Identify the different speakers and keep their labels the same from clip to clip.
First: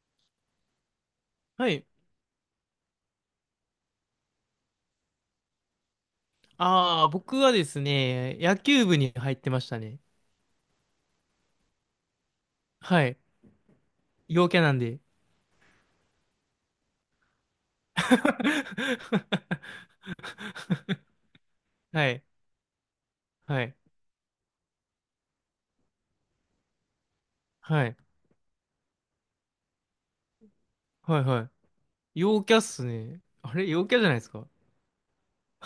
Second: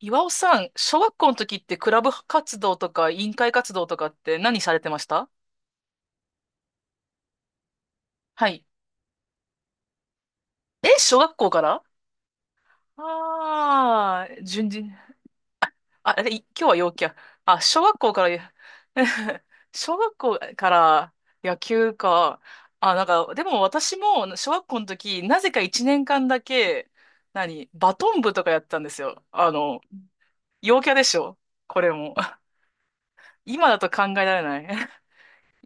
Speaker 1: 岩尾さん、小学校の時っ
Speaker 2: は
Speaker 1: て
Speaker 2: い。
Speaker 1: クラブ活動とか委員会活動とかって何されてました
Speaker 2: 僕はですね、
Speaker 1: は
Speaker 2: 野
Speaker 1: い。
Speaker 2: 球部に入ってましたね。
Speaker 1: え、小学校から？
Speaker 2: はい。
Speaker 1: ああー、
Speaker 2: 陽キャ
Speaker 1: 順
Speaker 2: なん
Speaker 1: 次。
Speaker 2: で。
Speaker 1: あ、あれ、今日は陽キャ。あ、小学校から、小学校から野球
Speaker 2: はい。
Speaker 1: か。あ、なんか、でも
Speaker 2: はい。
Speaker 1: 私も小学校の時、なぜか1年間だけ、何、
Speaker 2: は
Speaker 1: バ
Speaker 2: い。
Speaker 1: トン部とかやってたんですよ。あの、陽キャでし
Speaker 2: はい。
Speaker 1: ょ、
Speaker 2: は
Speaker 1: これも。
Speaker 2: い。陽キャっすね。あれ
Speaker 1: 今だ
Speaker 2: 陽
Speaker 1: と
Speaker 2: キャじ
Speaker 1: 考
Speaker 2: ゃ
Speaker 1: え
Speaker 2: ないです
Speaker 1: られ
Speaker 2: か？
Speaker 1: ない。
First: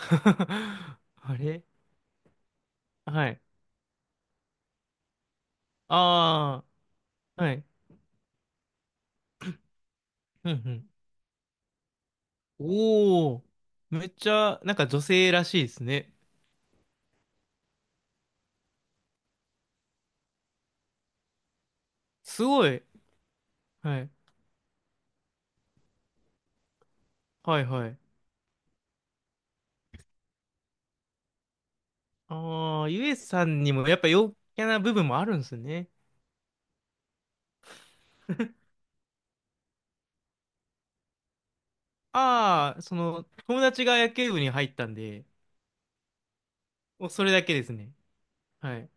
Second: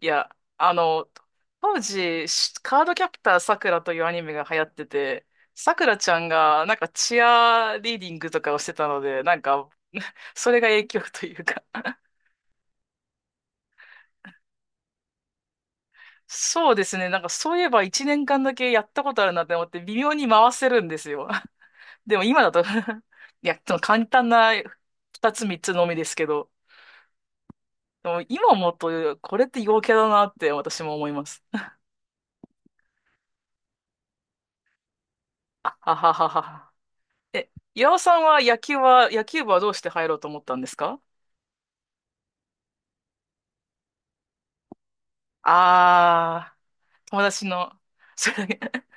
Speaker 1: いや、あ の、
Speaker 2: あれ
Speaker 1: 当時、カードキャプ
Speaker 2: は
Speaker 1: ター
Speaker 2: い。
Speaker 1: さくらというアニメが流行ってて、さくらちゃん
Speaker 2: あ
Speaker 1: がなんかチ
Speaker 2: はい。
Speaker 1: アリーディングとかをしてたので、なんか
Speaker 2: う
Speaker 1: それが影
Speaker 2: ん
Speaker 1: 響というか。
Speaker 2: うん。おー。めっちゃ、女性らしいですね。
Speaker 1: そうですね、なんかそういえば1年間だけやったことあるなって思って微妙に回せるんですよ。でも今
Speaker 2: す
Speaker 1: だと、
Speaker 2: ごい。
Speaker 1: いや、その
Speaker 2: は
Speaker 1: 簡
Speaker 2: い。
Speaker 1: 単な2つ3つのみですけど、
Speaker 2: はいはい。
Speaker 1: でも今思うとこれって陽キャだなって私も思います。
Speaker 2: ああ、ゆえさんにもやっぱ陽キャな部分もあるんです
Speaker 1: あ
Speaker 2: ね。
Speaker 1: はははは。え、岩尾さんは野球は、野球部はどうして入ろうと思ったんですか？
Speaker 2: その、友達が野球部に入ったんで、
Speaker 1: ああ
Speaker 2: もう
Speaker 1: ー、友
Speaker 2: それだ
Speaker 1: 達
Speaker 2: けで
Speaker 1: の、
Speaker 2: すね。
Speaker 1: それだけ。
Speaker 2: は い。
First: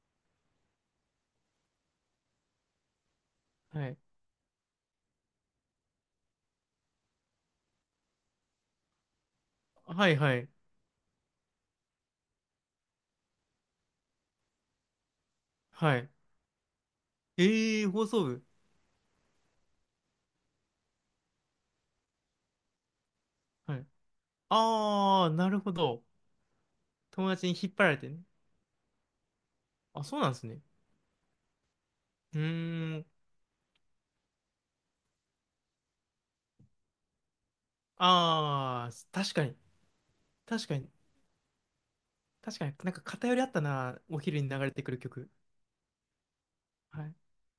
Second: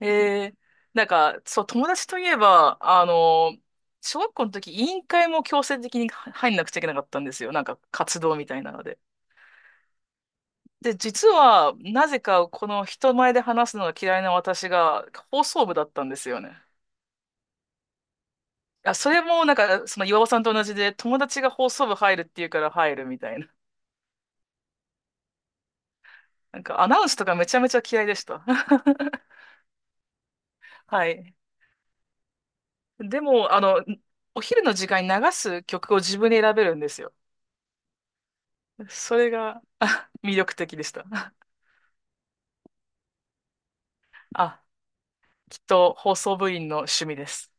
Speaker 1: えー、なんか、そう、友達といえば、あの、
Speaker 2: はい。
Speaker 1: 小学校の時、委員会も強制的に入んなくちゃいけなかったんですよ。なんか、活動みたいなので。
Speaker 2: はい、はい。
Speaker 1: で、実は、なぜか、この人前で話すのが嫌いな私が、放送部だっ
Speaker 2: は
Speaker 1: たん
Speaker 2: い。
Speaker 1: ですよね。
Speaker 2: ええー放送部。
Speaker 1: あ、それも、なんか、その岩尾さんと同じで、友達が放送部入るっていうから入るみたいな。
Speaker 2: はい。ああ、なるほど。
Speaker 1: なんかアナウンスと
Speaker 2: 友
Speaker 1: かめ
Speaker 2: 達に
Speaker 1: ちゃめ
Speaker 2: 引っ
Speaker 1: ちゃ
Speaker 2: 張られ
Speaker 1: 嫌い
Speaker 2: て
Speaker 1: で
Speaker 2: ね。
Speaker 1: した。
Speaker 2: あ、そうなんですね。
Speaker 1: はい。
Speaker 2: うーん。
Speaker 1: でも、あの、お昼の時間に流す曲を自分で選べるんですよ。
Speaker 2: ああ、
Speaker 1: それ
Speaker 2: 確かに。
Speaker 1: が魅力
Speaker 2: 確
Speaker 1: 的
Speaker 2: か
Speaker 1: で
Speaker 2: に。
Speaker 1: した。
Speaker 2: 確かに。なんか偏りあったな。お昼に流
Speaker 1: あ、
Speaker 2: れてくる曲。
Speaker 1: きっと放送部員の
Speaker 2: は
Speaker 1: 趣
Speaker 2: い。
Speaker 1: 味です。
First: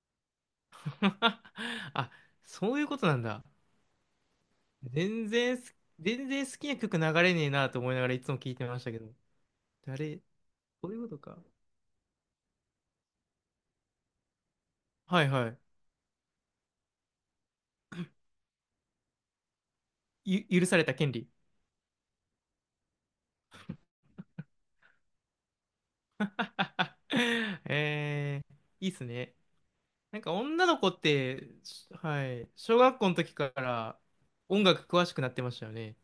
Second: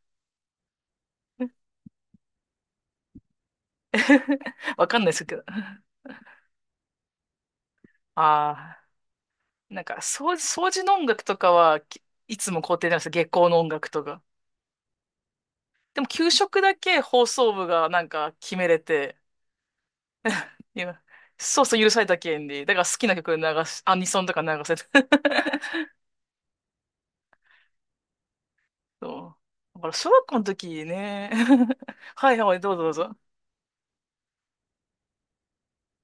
Speaker 2: あ、そういうことなんだ。
Speaker 1: わかんないですけど。
Speaker 2: 全然好きな曲流れねえなと思いながらいつも聞いて
Speaker 1: ああ、
Speaker 2: ましたけど。
Speaker 1: なんか
Speaker 2: 誰、
Speaker 1: 掃除、掃除
Speaker 2: そう
Speaker 1: の
Speaker 2: いう
Speaker 1: 音
Speaker 2: こと
Speaker 1: 楽と
Speaker 2: か。
Speaker 1: かは、いつも校庭なんですよ。下校の音楽とか。
Speaker 2: はいはい。
Speaker 1: でも給食だけ放送部がなんか決めれて、
Speaker 2: 許さ
Speaker 1: い
Speaker 2: れた
Speaker 1: や、
Speaker 2: 権利。
Speaker 1: そうそう許された権利。だから好きな曲流し、アニソンとか流せて。
Speaker 2: えー、いいっすね。
Speaker 1: そう。だから小
Speaker 2: なん
Speaker 1: 学
Speaker 2: か
Speaker 1: 校の
Speaker 2: 女の
Speaker 1: 時
Speaker 2: 子っ
Speaker 1: ね。
Speaker 2: て、は
Speaker 1: はい
Speaker 2: い、
Speaker 1: はい、どう
Speaker 2: 小
Speaker 1: ぞどう
Speaker 2: 学校の
Speaker 1: ぞ。
Speaker 2: 時から音楽詳しくなってましたよね。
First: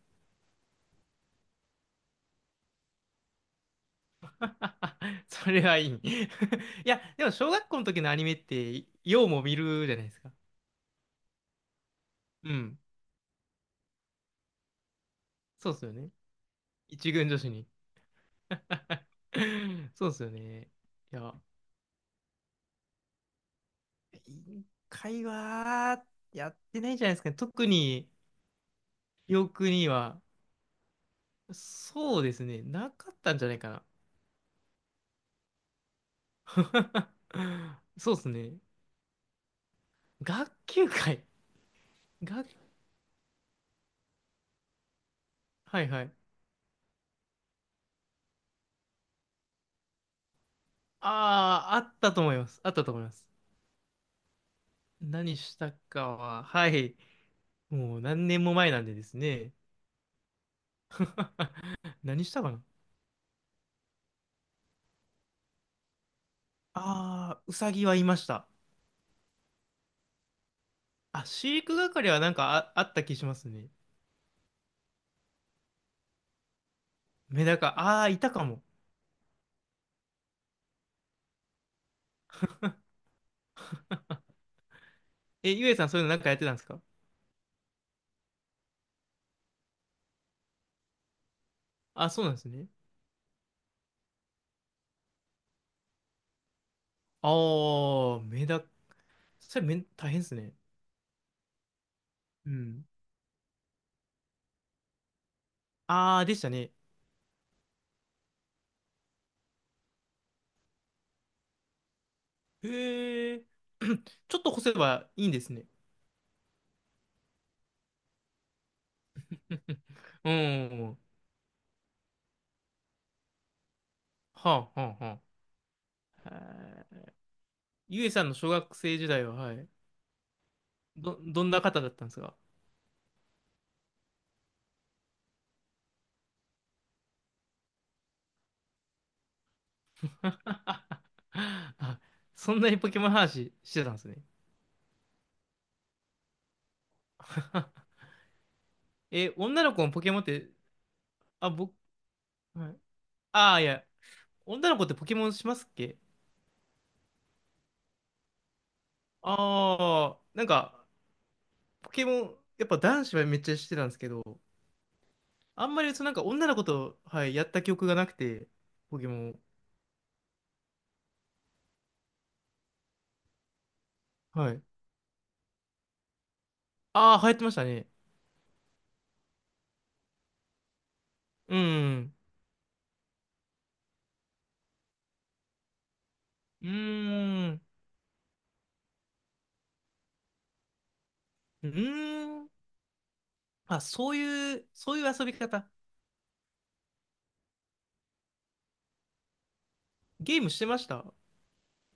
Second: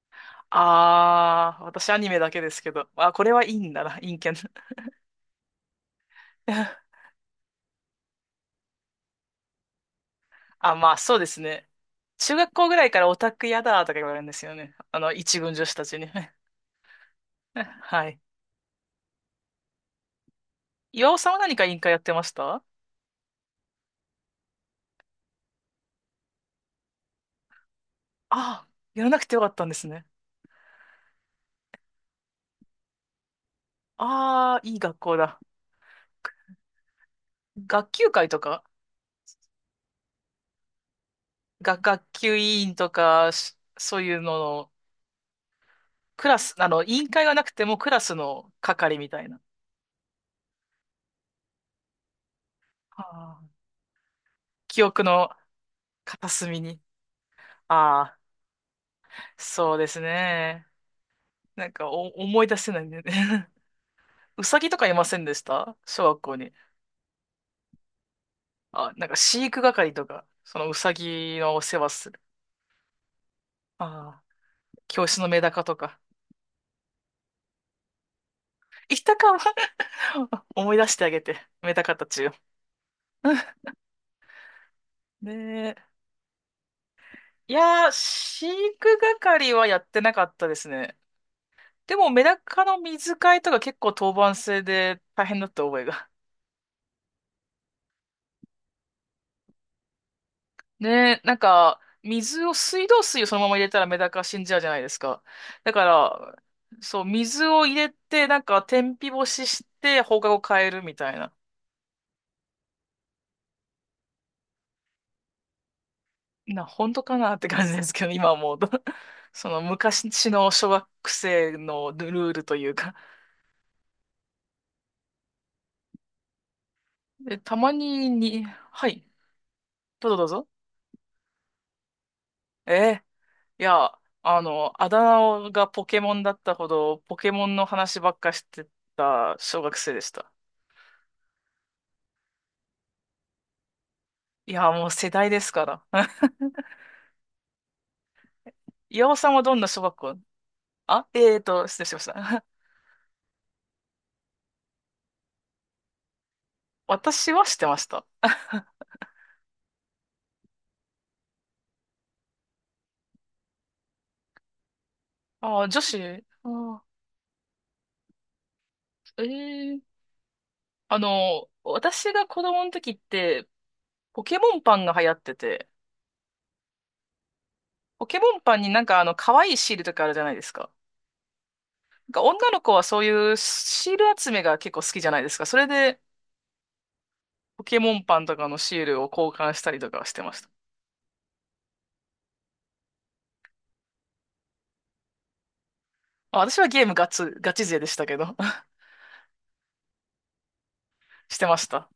Speaker 1: あー、私アニメだけですけど。あ、これはいいんだな、陰キャな。
Speaker 2: それはいい。い や、でも小学校の時のアニメって、ようも見るじゃないですか。
Speaker 1: あ、まあそうですね。中
Speaker 2: う
Speaker 1: 学校ぐ
Speaker 2: ん。
Speaker 1: らいからオタクやだとか言われるんですよね。あの、一軍女
Speaker 2: そ
Speaker 1: 子
Speaker 2: うっ
Speaker 1: た
Speaker 2: すよ
Speaker 1: ちに。
Speaker 2: ね。一軍女子に。
Speaker 1: はい。
Speaker 2: そうっすよね。
Speaker 1: 岩
Speaker 2: い
Speaker 1: 尾さん
Speaker 2: や、
Speaker 1: は何か委員会やってました
Speaker 2: 委員会はやってないんじゃないですかね。特に
Speaker 1: あ、やらなくて
Speaker 2: 記
Speaker 1: よかったん
Speaker 2: 憶
Speaker 1: です
Speaker 2: に
Speaker 1: ね。
Speaker 2: は、そうですね。なかったんじゃないかな。
Speaker 1: ああ、いい学校だ。学級
Speaker 2: そうで
Speaker 1: 会
Speaker 2: す
Speaker 1: と
Speaker 2: ね。
Speaker 1: か、
Speaker 2: 学級会。
Speaker 1: 学級
Speaker 2: 学、
Speaker 1: 委員とか、そういうのの、
Speaker 2: はいはい。
Speaker 1: クラス、あの、委員会がなくてもクラスの係みたいな。
Speaker 2: ああ、あったと思います。あったと思
Speaker 1: あ
Speaker 2: います。
Speaker 1: ー、記憶の
Speaker 2: 何したか
Speaker 1: 片
Speaker 2: は、
Speaker 1: 隅
Speaker 2: は
Speaker 1: に。
Speaker 2: い。もう
Speaker 1: ああ、
Speaker 2: 何年も前なんでですね。
Speaker 1: そうですね。なんか お
Speaker 2: 何した
Speaker 1: 思い
Speaker 2: か
Speaker 1: 出
Speaker 2: な。
Speaker 1: せないんだよね。うさぎとかいませんでした、小学校に？
Speaker 2: ああうさぎはいました。
Speaker 1: あ、なんか飼育係とか、そのうさ
Speaker 2: あ、
Speaker 1: ぎの
Speaker 2: 飼
Speaker 1: お
Speaker 2: 育
Speaker 1: 世話
Speaker 2: 係
Speaker 1: す
Speaker 2: は
Speaker 1: る。
Speaker 2: なんかあった気しますね。
Speaker 1: ああ、教室のメダカとか。
Speaker 2: メダカ、ああ、いたかも。
Speaker 1: いたかも。 思い出してあげて、メダカたちを。ね
Speaker 2: え、ゆえさん
Speaker 1: え。
Speaker 2: そういうのなんかやってたんですか？
Speaker 1: いやー、飼育係はやってなかったですね。で
Speaker 2: あ、
Speaker 1: も
Speaker 2: そ
Speaker 1: メ
Speaker 2: うなん
Speaker 1: ダ
Speaker 2: です
Speaker 1: カ
Speaker 2: ね。
Speaker 1: の水替えとか結構当番制で大変だった覚えが。
Speaker 2: ああ、メダ、それめ大変ですね。
Speaker 1: ねえ、なんか、水
Speaker 2: う
Speaker 1: を、
Speaker 2: ん。
Speaker 1: 水道水をそのまま入れたらメダカ死んじゃうじゃないですか。だか
Speaker 2: ああ、でし
Speaker 1: ら、
Speaker 2: たね。
Speaker 1: そう、水を入れて、なんか、天日干しして、放課後変えるみたいな。
Speaker 2: へえ。ちょっと干せばいいんですね。
Speaker 1: 本当かなって感じですけど、今思うと。その昔
Speaker 2: う
Speaker 1: の小学
Speaker 2: ん。
Speaker 1: 生のルールというか。
Speaker 2: はあ、はあ、はあ。へえ。
Speaker 1: で、たま
Speaker 2: ゆ
Speaker 1: に、
Speaker 2: えさんの小学
Speaker 1: は
Speaker 2: 生
Speaker 1: い、
Speaker 2: 時代は、はい。
Speaker 1: どうぞどうぞ。
Speaker 2: ど、どんな方だったんですか？
Speaker 1: えーいや、あの、あだ名がポケモンだったほど、ポケモンの話ばっかしてた小学生でした。
Speaker 2: あ、そんなにポケモン話してたんですね。
Speaker 1: いや、もう世代ですから。岩尾さん
Speaker 2: え、
Speaker 1: はどん
Speaker 2: 女
Speaker 1: な
Speaker 2: の
Speaker 1: 小
Speaker 2: 子も
Speaker 1: 学
Speaker 2: ポケ
Speaker 1: 校？
Speaker 2: モンって、
Speaker 1: あ、えー
Speaker 2: あ、
Speaker 1: と、
Speaker 2: 僕、
Speaker 1: 失礼しました。
Speaker 2: はい、ああ、いや、女の子ってポケモンしますっけ？
Speaker 1: 私はしてました。
Speaker 2: ああ、なんか、ポケモン、やっぱ男子はめっちゃしてたんですけど、
Speaker 1: あ
Speaker 2: あ
Speaker 1: ー、
Speaker 2: ん
Speaker 1: 女
Speaker 2: まり
Speaker 1: 子。
Speaker 2: そのなんか
Speaker 1: あ
Speaker 2: 女の子
Speaker 1: ー、
Speaker 2: と、はい、やった記憶がなくて、ポケモ
Speaker 1: え
Speaker 2: ン。
Speaker 1: ー。あの、私が子供の時って、ポケ
Speaker 2: は
Speaker 1: モ
Speaker 2: い。
Speaker 1: ンパンが流行ってて、
Speaker 2: ああ、流行ってましたね。
Speaker 1: ポケモンパンになんかあの、可愛いシールとかあるじゃないですか。
Speaker 2: う
Speaker 1: なん
Speaker 2: ん。
Speaker 1: か女の子はそういうシール集めが結構好きじゃないですか。それで、
Speaker 2: うーん。
Speaker 1: ポケモンパンとかのシールを交換したりとかしてました。
Speaker 2: うーん。あ、そういう遊び方。
Speaker 1: あ、私はゲームガチ、ガチ勢でしたけど、
Speaker 2: ゲームしてました？
Speaker 1: してました。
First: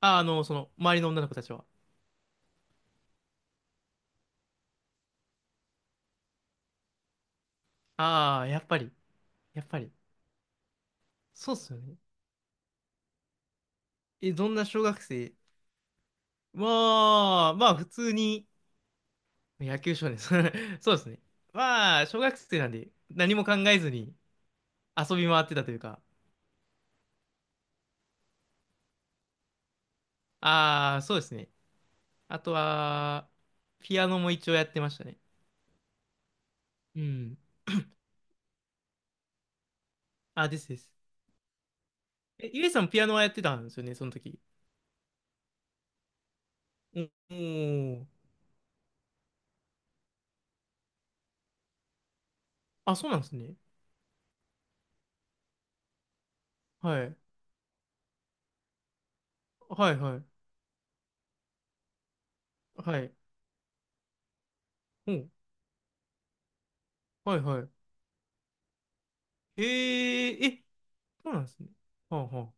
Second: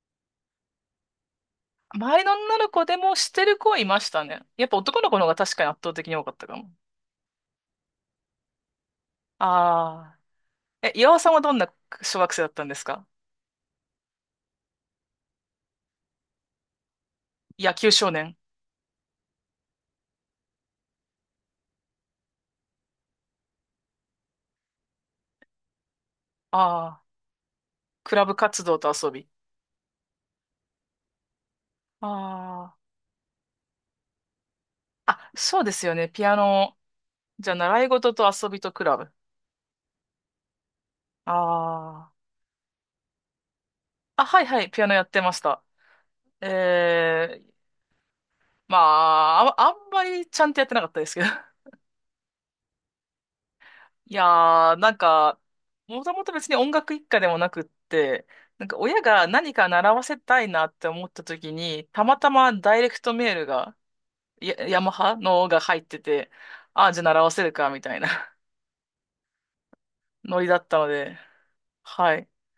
Speaker 2: あ、あの、その、周りの女の子たちは。
Speaker 1: 周りの女の子でもしてる子はいましたね。やっぱ男の子の方が確かに圧倒的に多かったかも。
Speaker 2: ああ、やっぱり、やっぱり。
Speaker 1: ああ。え、岩尾さんはど
Speaker 2: そうっ
Speaker 1: ん
Speaker 2: す
Speaker 1: な
Speaker 2: よね。
Speaker 1: 小学生だったんですか？
Speaker 2: え、どんな小学生。まあ、
Speaker 1: 野
Speaker 2: 普
Speaker 1: 球少
Speaker 2: 通
Speaker 1: 年。
Speaker 2: に、野球少年、そうですね。まあ、小学生なんで、何も考えずに遊び回ってたというか。
Speaker 1: ああ。クラブ活動と遊び。
Speaker 2: ああ、そうですね。あと
Speaker 1: あ
Speaker 2: は、ピアノも一応やってました
Speaker 1: あ。
Speaker 2: ね。
Speaker 1: あ、そうですよね。ピアノ。
Speaker 2: うん。
Speaker 1: じゃあ、習い事と遊びとクラブ。
Speaker 2: あ、ですです。
Speaker 1: ああ。
Speaker 2: え、ゆえさんピアノはやってたんですよね、その
Speaker 1: あ、
Speaker 2: 時。
Speaker 1: はいはい。ピアノやってました。
Speaker 2: おお
Speaker 1: ええ、
Speaker 2: ー。
Speaker 1: まあ、あ、あんまりちゃんとやってなかったですけど。
Speaker 2: あ、そうなんですね。
Speaker 1: いやー、なんか、もともと別に音楽
Speaker 2: は
Speaker 1: 一
Speaker 2: い。
Speaker 1: 家でもなくって、なんか親が何か
Speaker 2: は
Speaker 1: 習
Speaker 2: い
Speaker 1: わせ
Speaker 2: は
Speaker 1: た
Speaker 2: い。
Speaker 1: いなって思った時に、たまたまダイレ
Speaker 2: は
Speaker 1: クト
Speaker 2: い。
Speaker 1: メールが、ヤマ
Speaker 2: う
Speaker 1: ハ
Speaker 2: ん。
Speaker 1: のが入ってて、ああ、じゃあ習わ
Speaker 2: はい
Speaker 1: せる
Speaker 2: は
Speaker 1: か、み
Speaker 2: い。
Speaker 1: たいな、
Speaker 2: え
Speaker 1: ノ
Speaker 2: ー、
Speaker 1: リだ
Speaker 2: え、
Speaker 1: ったので、
Speaker 2: そうなんですね。
Speaker 1: は
Speaker 2: はあ
Speaker 1: い。
Speaker 2: はあ。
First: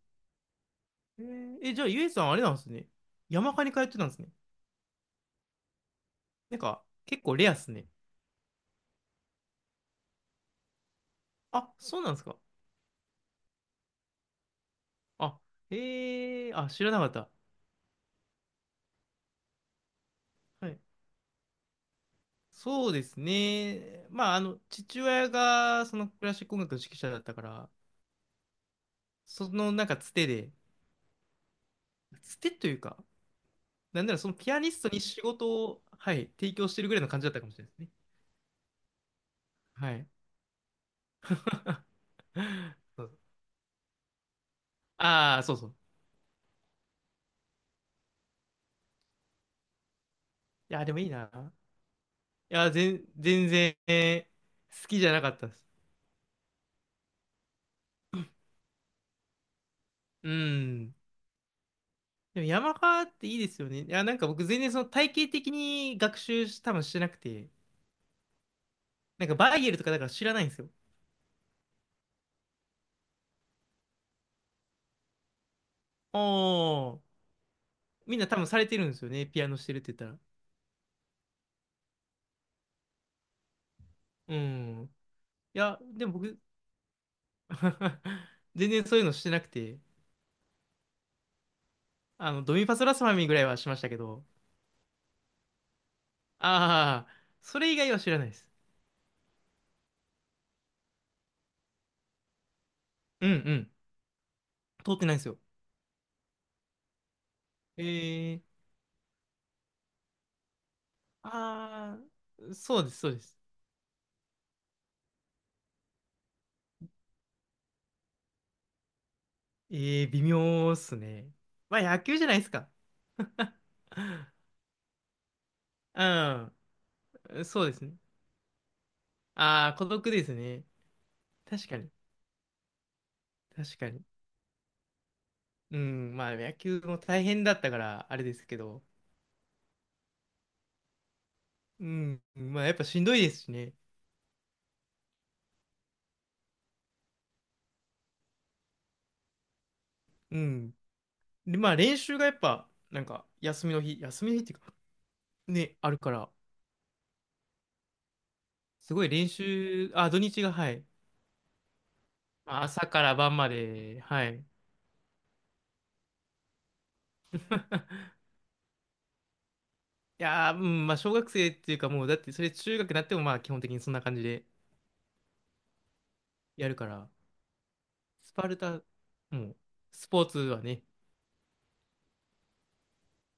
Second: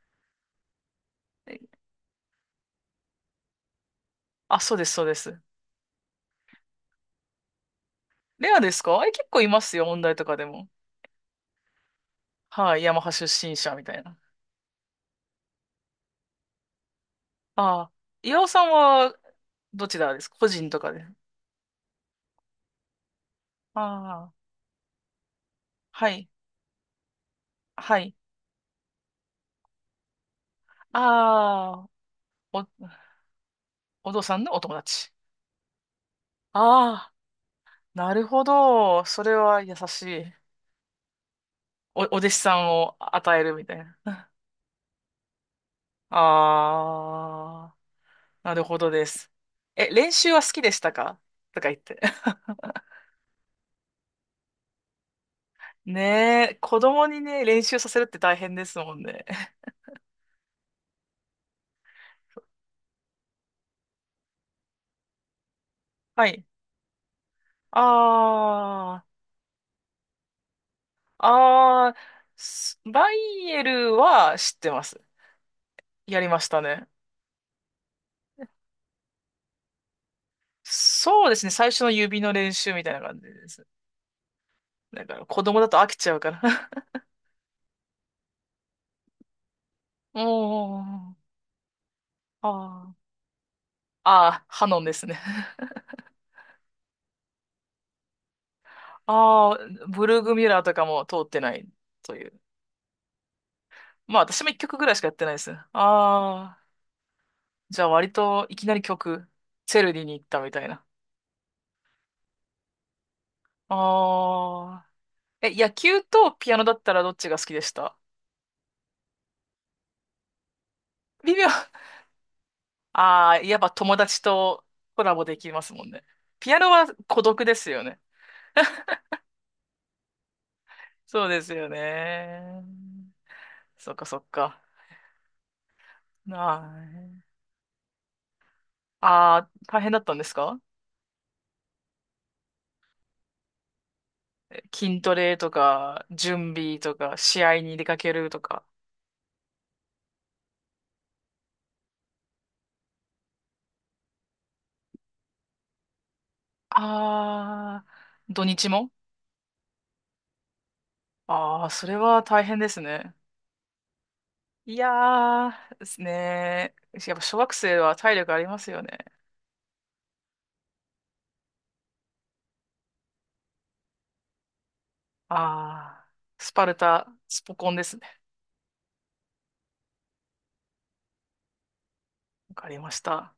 Speaker 2: じゃあゆえさんあれなんですね。山科に通ってたんですね。
Speaker 1: あ、そうです、そうです。
Speaker 2: なんか、結構レアっすね。
Speaker 1: レアですか？え、結構いますよ、音大とかでも。
Speaker 2: あ、そうなんですか。
Speaker 1: はい、ヤマハ出身者みたいな。
Speaker 2: あ、あ、知らなかった。
Speaker 1: ああ、岩尾さんはどちらですか、個
Speaker 2: は
Speaker 1: 人
Speaker 2: い。
Speaker 1: とかで？
Speaker 2: そうですね。
Speaker 1: あ
Speaker 2: まあ、あ
Speaker 1: あ、
Speaker 2: の、父親がそ
Speaker 1: は
Speaker 2: のク
Speaker 1: い、
Speaker 2: ラシック音楽の指揮者だったから、
Speaker 1: はい。
Speaker 2: そのなんかつてで、
Speaker 1: ああ、
Speaker 2: つてと
Speaker 1: お
Speaker 2: いうか、なん
Speaker 1: お
Speaker 2: なら
Speaker 1: 父
Speaker 2: その
Speaker 1: さん
Speaker 2: ピ
Speaker 1: の
Speaker 2: ア
Speaker 1: お
Speaker 2: ニ
Speaker 1: 友
Speaker 2: ストに
Speaker 1: 達。
Speaker 2: 仕事を、はい、提供してるぐらいの
Speaker 1: ああ、
Speaker 2: 感じだったかもしれないですね。
Speaker 1: なるほど。それは優
Speaker 2: は
Speaker 1: し
Speaker 2: い。
Speaker 1: い。
Speaker 2: そう
Speaker 1: お弟子さんを
Speaker 2: そう。
Speaker 1: 与えるみたいな。
Speaker 2: ああ、そうそう。
Speaker 1: ああ、なるほどです。え、練習は好きで
Speaker 2: い
Speaker 1: し
Speaker 2: や、
Speaker 1: た
Speaker 2: でもいい
Speaker 1: か、
Speaker 2: な。
Speaker 1: とか言って。
Speaker 2: い や、全然、えー好きじゃなかったです。
Speaker 1: ねえ、子供にね、練習させるって大変ですもんね。
Speaker 2: うん。でも山科っていいですよね。いや、なんか僕全然その体系的に学
Speaker 1: はい。
Speaker 2: 習し、多分してなくて、
Speaker 1: あ
Speaker 2: なんかバイエルとかだから知らないんですよ。
Speaker 1: あ、ああ、バイエルは知ってます。や
Speaker 2: あ
Speaker 1: りましたね。
Speaker 2: あ、みんな多分されてるんですよね。ピアノしてるって言ったら。
Speaker 1: そうですね、最初の指の練習みたいな感じです。
Speaker 2: うん。
Speaker 1: だ
Speaker 2: い
Speaker 1: から子供だと
Speaker 2: や、
Speaker 1: 飽き
Speaker 2: で
Speaker 1: ち
Speaker 2: も
Speaker 1: ゃうか
Speaker 2: 僕
Speaker 1: ら。
Speaker 2: 全然そういうのしてなくて。
Speaker 1: おー、
Speaker 2: あの、ドミパス
Speaker 1: あ
Speaker 2: ラス
Speaker 1: あ、
Speaker 2: ファミぐらいはしましたけど、
Speaker 1: ああハノンですね。
Speaker 2: ああ、それ以外は知らないです。
Speaker 1: ああ、ブルーグミュラーとかも通ってないという。
Speaker 2: うんうん。
Speaker 1: まあ私も一曲ぐら
Speaker 2: 通
Speaker 1: い
Speaker 2: っ
Speaker 1: し
Speaker 2: て
Speaker 1: かや
Speaker 2: な
Speaker 1: っ
Speaker 2: いんで
Speaker 1: て
Speaker 2: す
Speaker 1: ないで
Speaker 2: よ。
Speaker 1: すね。ああ、じゃあ割
Speaker 2: え
Speaker 1: とい
Speaker 2: え、
Speaker 1: きなり曲、チェルディに行ったみたいな。
Speaker 2: ああー、そうです、そうです。
Speaker 1: ああ、え、野球とピアノだったらどっちが好きでした？
Speaker 2: ええ微妙っすね。
Speaker 1: 微妙。
Speaker 2: まあ、野球じゃないですか。
Speaker 1: ああ、やっぱ友達 とコラボできますもんね。ピアノは
Speaker 2: う
Speaker 1: 孤独
Speaker 2: ん、
Speaker 1: で
Speaker 2: そう
Speaker 1: す
Speaker 2: です
Speaker 1: よ
Speaker 2: ね。
Speaker 1: ね。
Speaker 2: ああ、孤独ですね。
Speaker 1: そうですよ
Speaker 2: 確かに、
Speaker 1: ね。
Speaker 2: 確か
Speaker 1: そっ
Speaker 2: に。
Speaker 1: かそっか。
Speaker 2: うん、まあ、野球も大
Speaker 1: あ
Speaker 2: 変だったから、あれですけど、
Speaker 1: あ、あー大変だったんですか？
Speaker 2: うん、まあ、やっぱしんどいですしね。
Speaker 1: 筋トレとか、準備とか、試合に出かけるとか。
Speaker 2: うん。で、まあ、練習がやっぱ、なんか、休みの日っていうか、ね、あるから、
Speaker 1: あー、土日も？
Speaker 2: すごい練習、あ、土日が、はい。
Speaker 1: ああー、それは大
Speaker 2: ま
Speaker 1: 変
Speaker 2: あ
Speaker 1: です
Speaker 2: 朝か
Speaker 1: ね。
Speaker 2: ら晩まで、はい。
Speaker 1: いやー、ですね。やっぱ小学生は体 力ありますよね。
Speaker 2: いやー、うん、まあ、小学生っていうか、もう、だって、それ中学になっても、まあ、基本的にそんな感じで
Speaker 1: あー、スパ
Speaker 2: や
Speaker 1: ル
Speaker 2: るか
Speaker 1: タ、
Speaker 2: ら、
Speaker 1: スポコンですね。
Speaker 2: スパルタ、もう、スポーツはね、
Speaker 1: わかりました。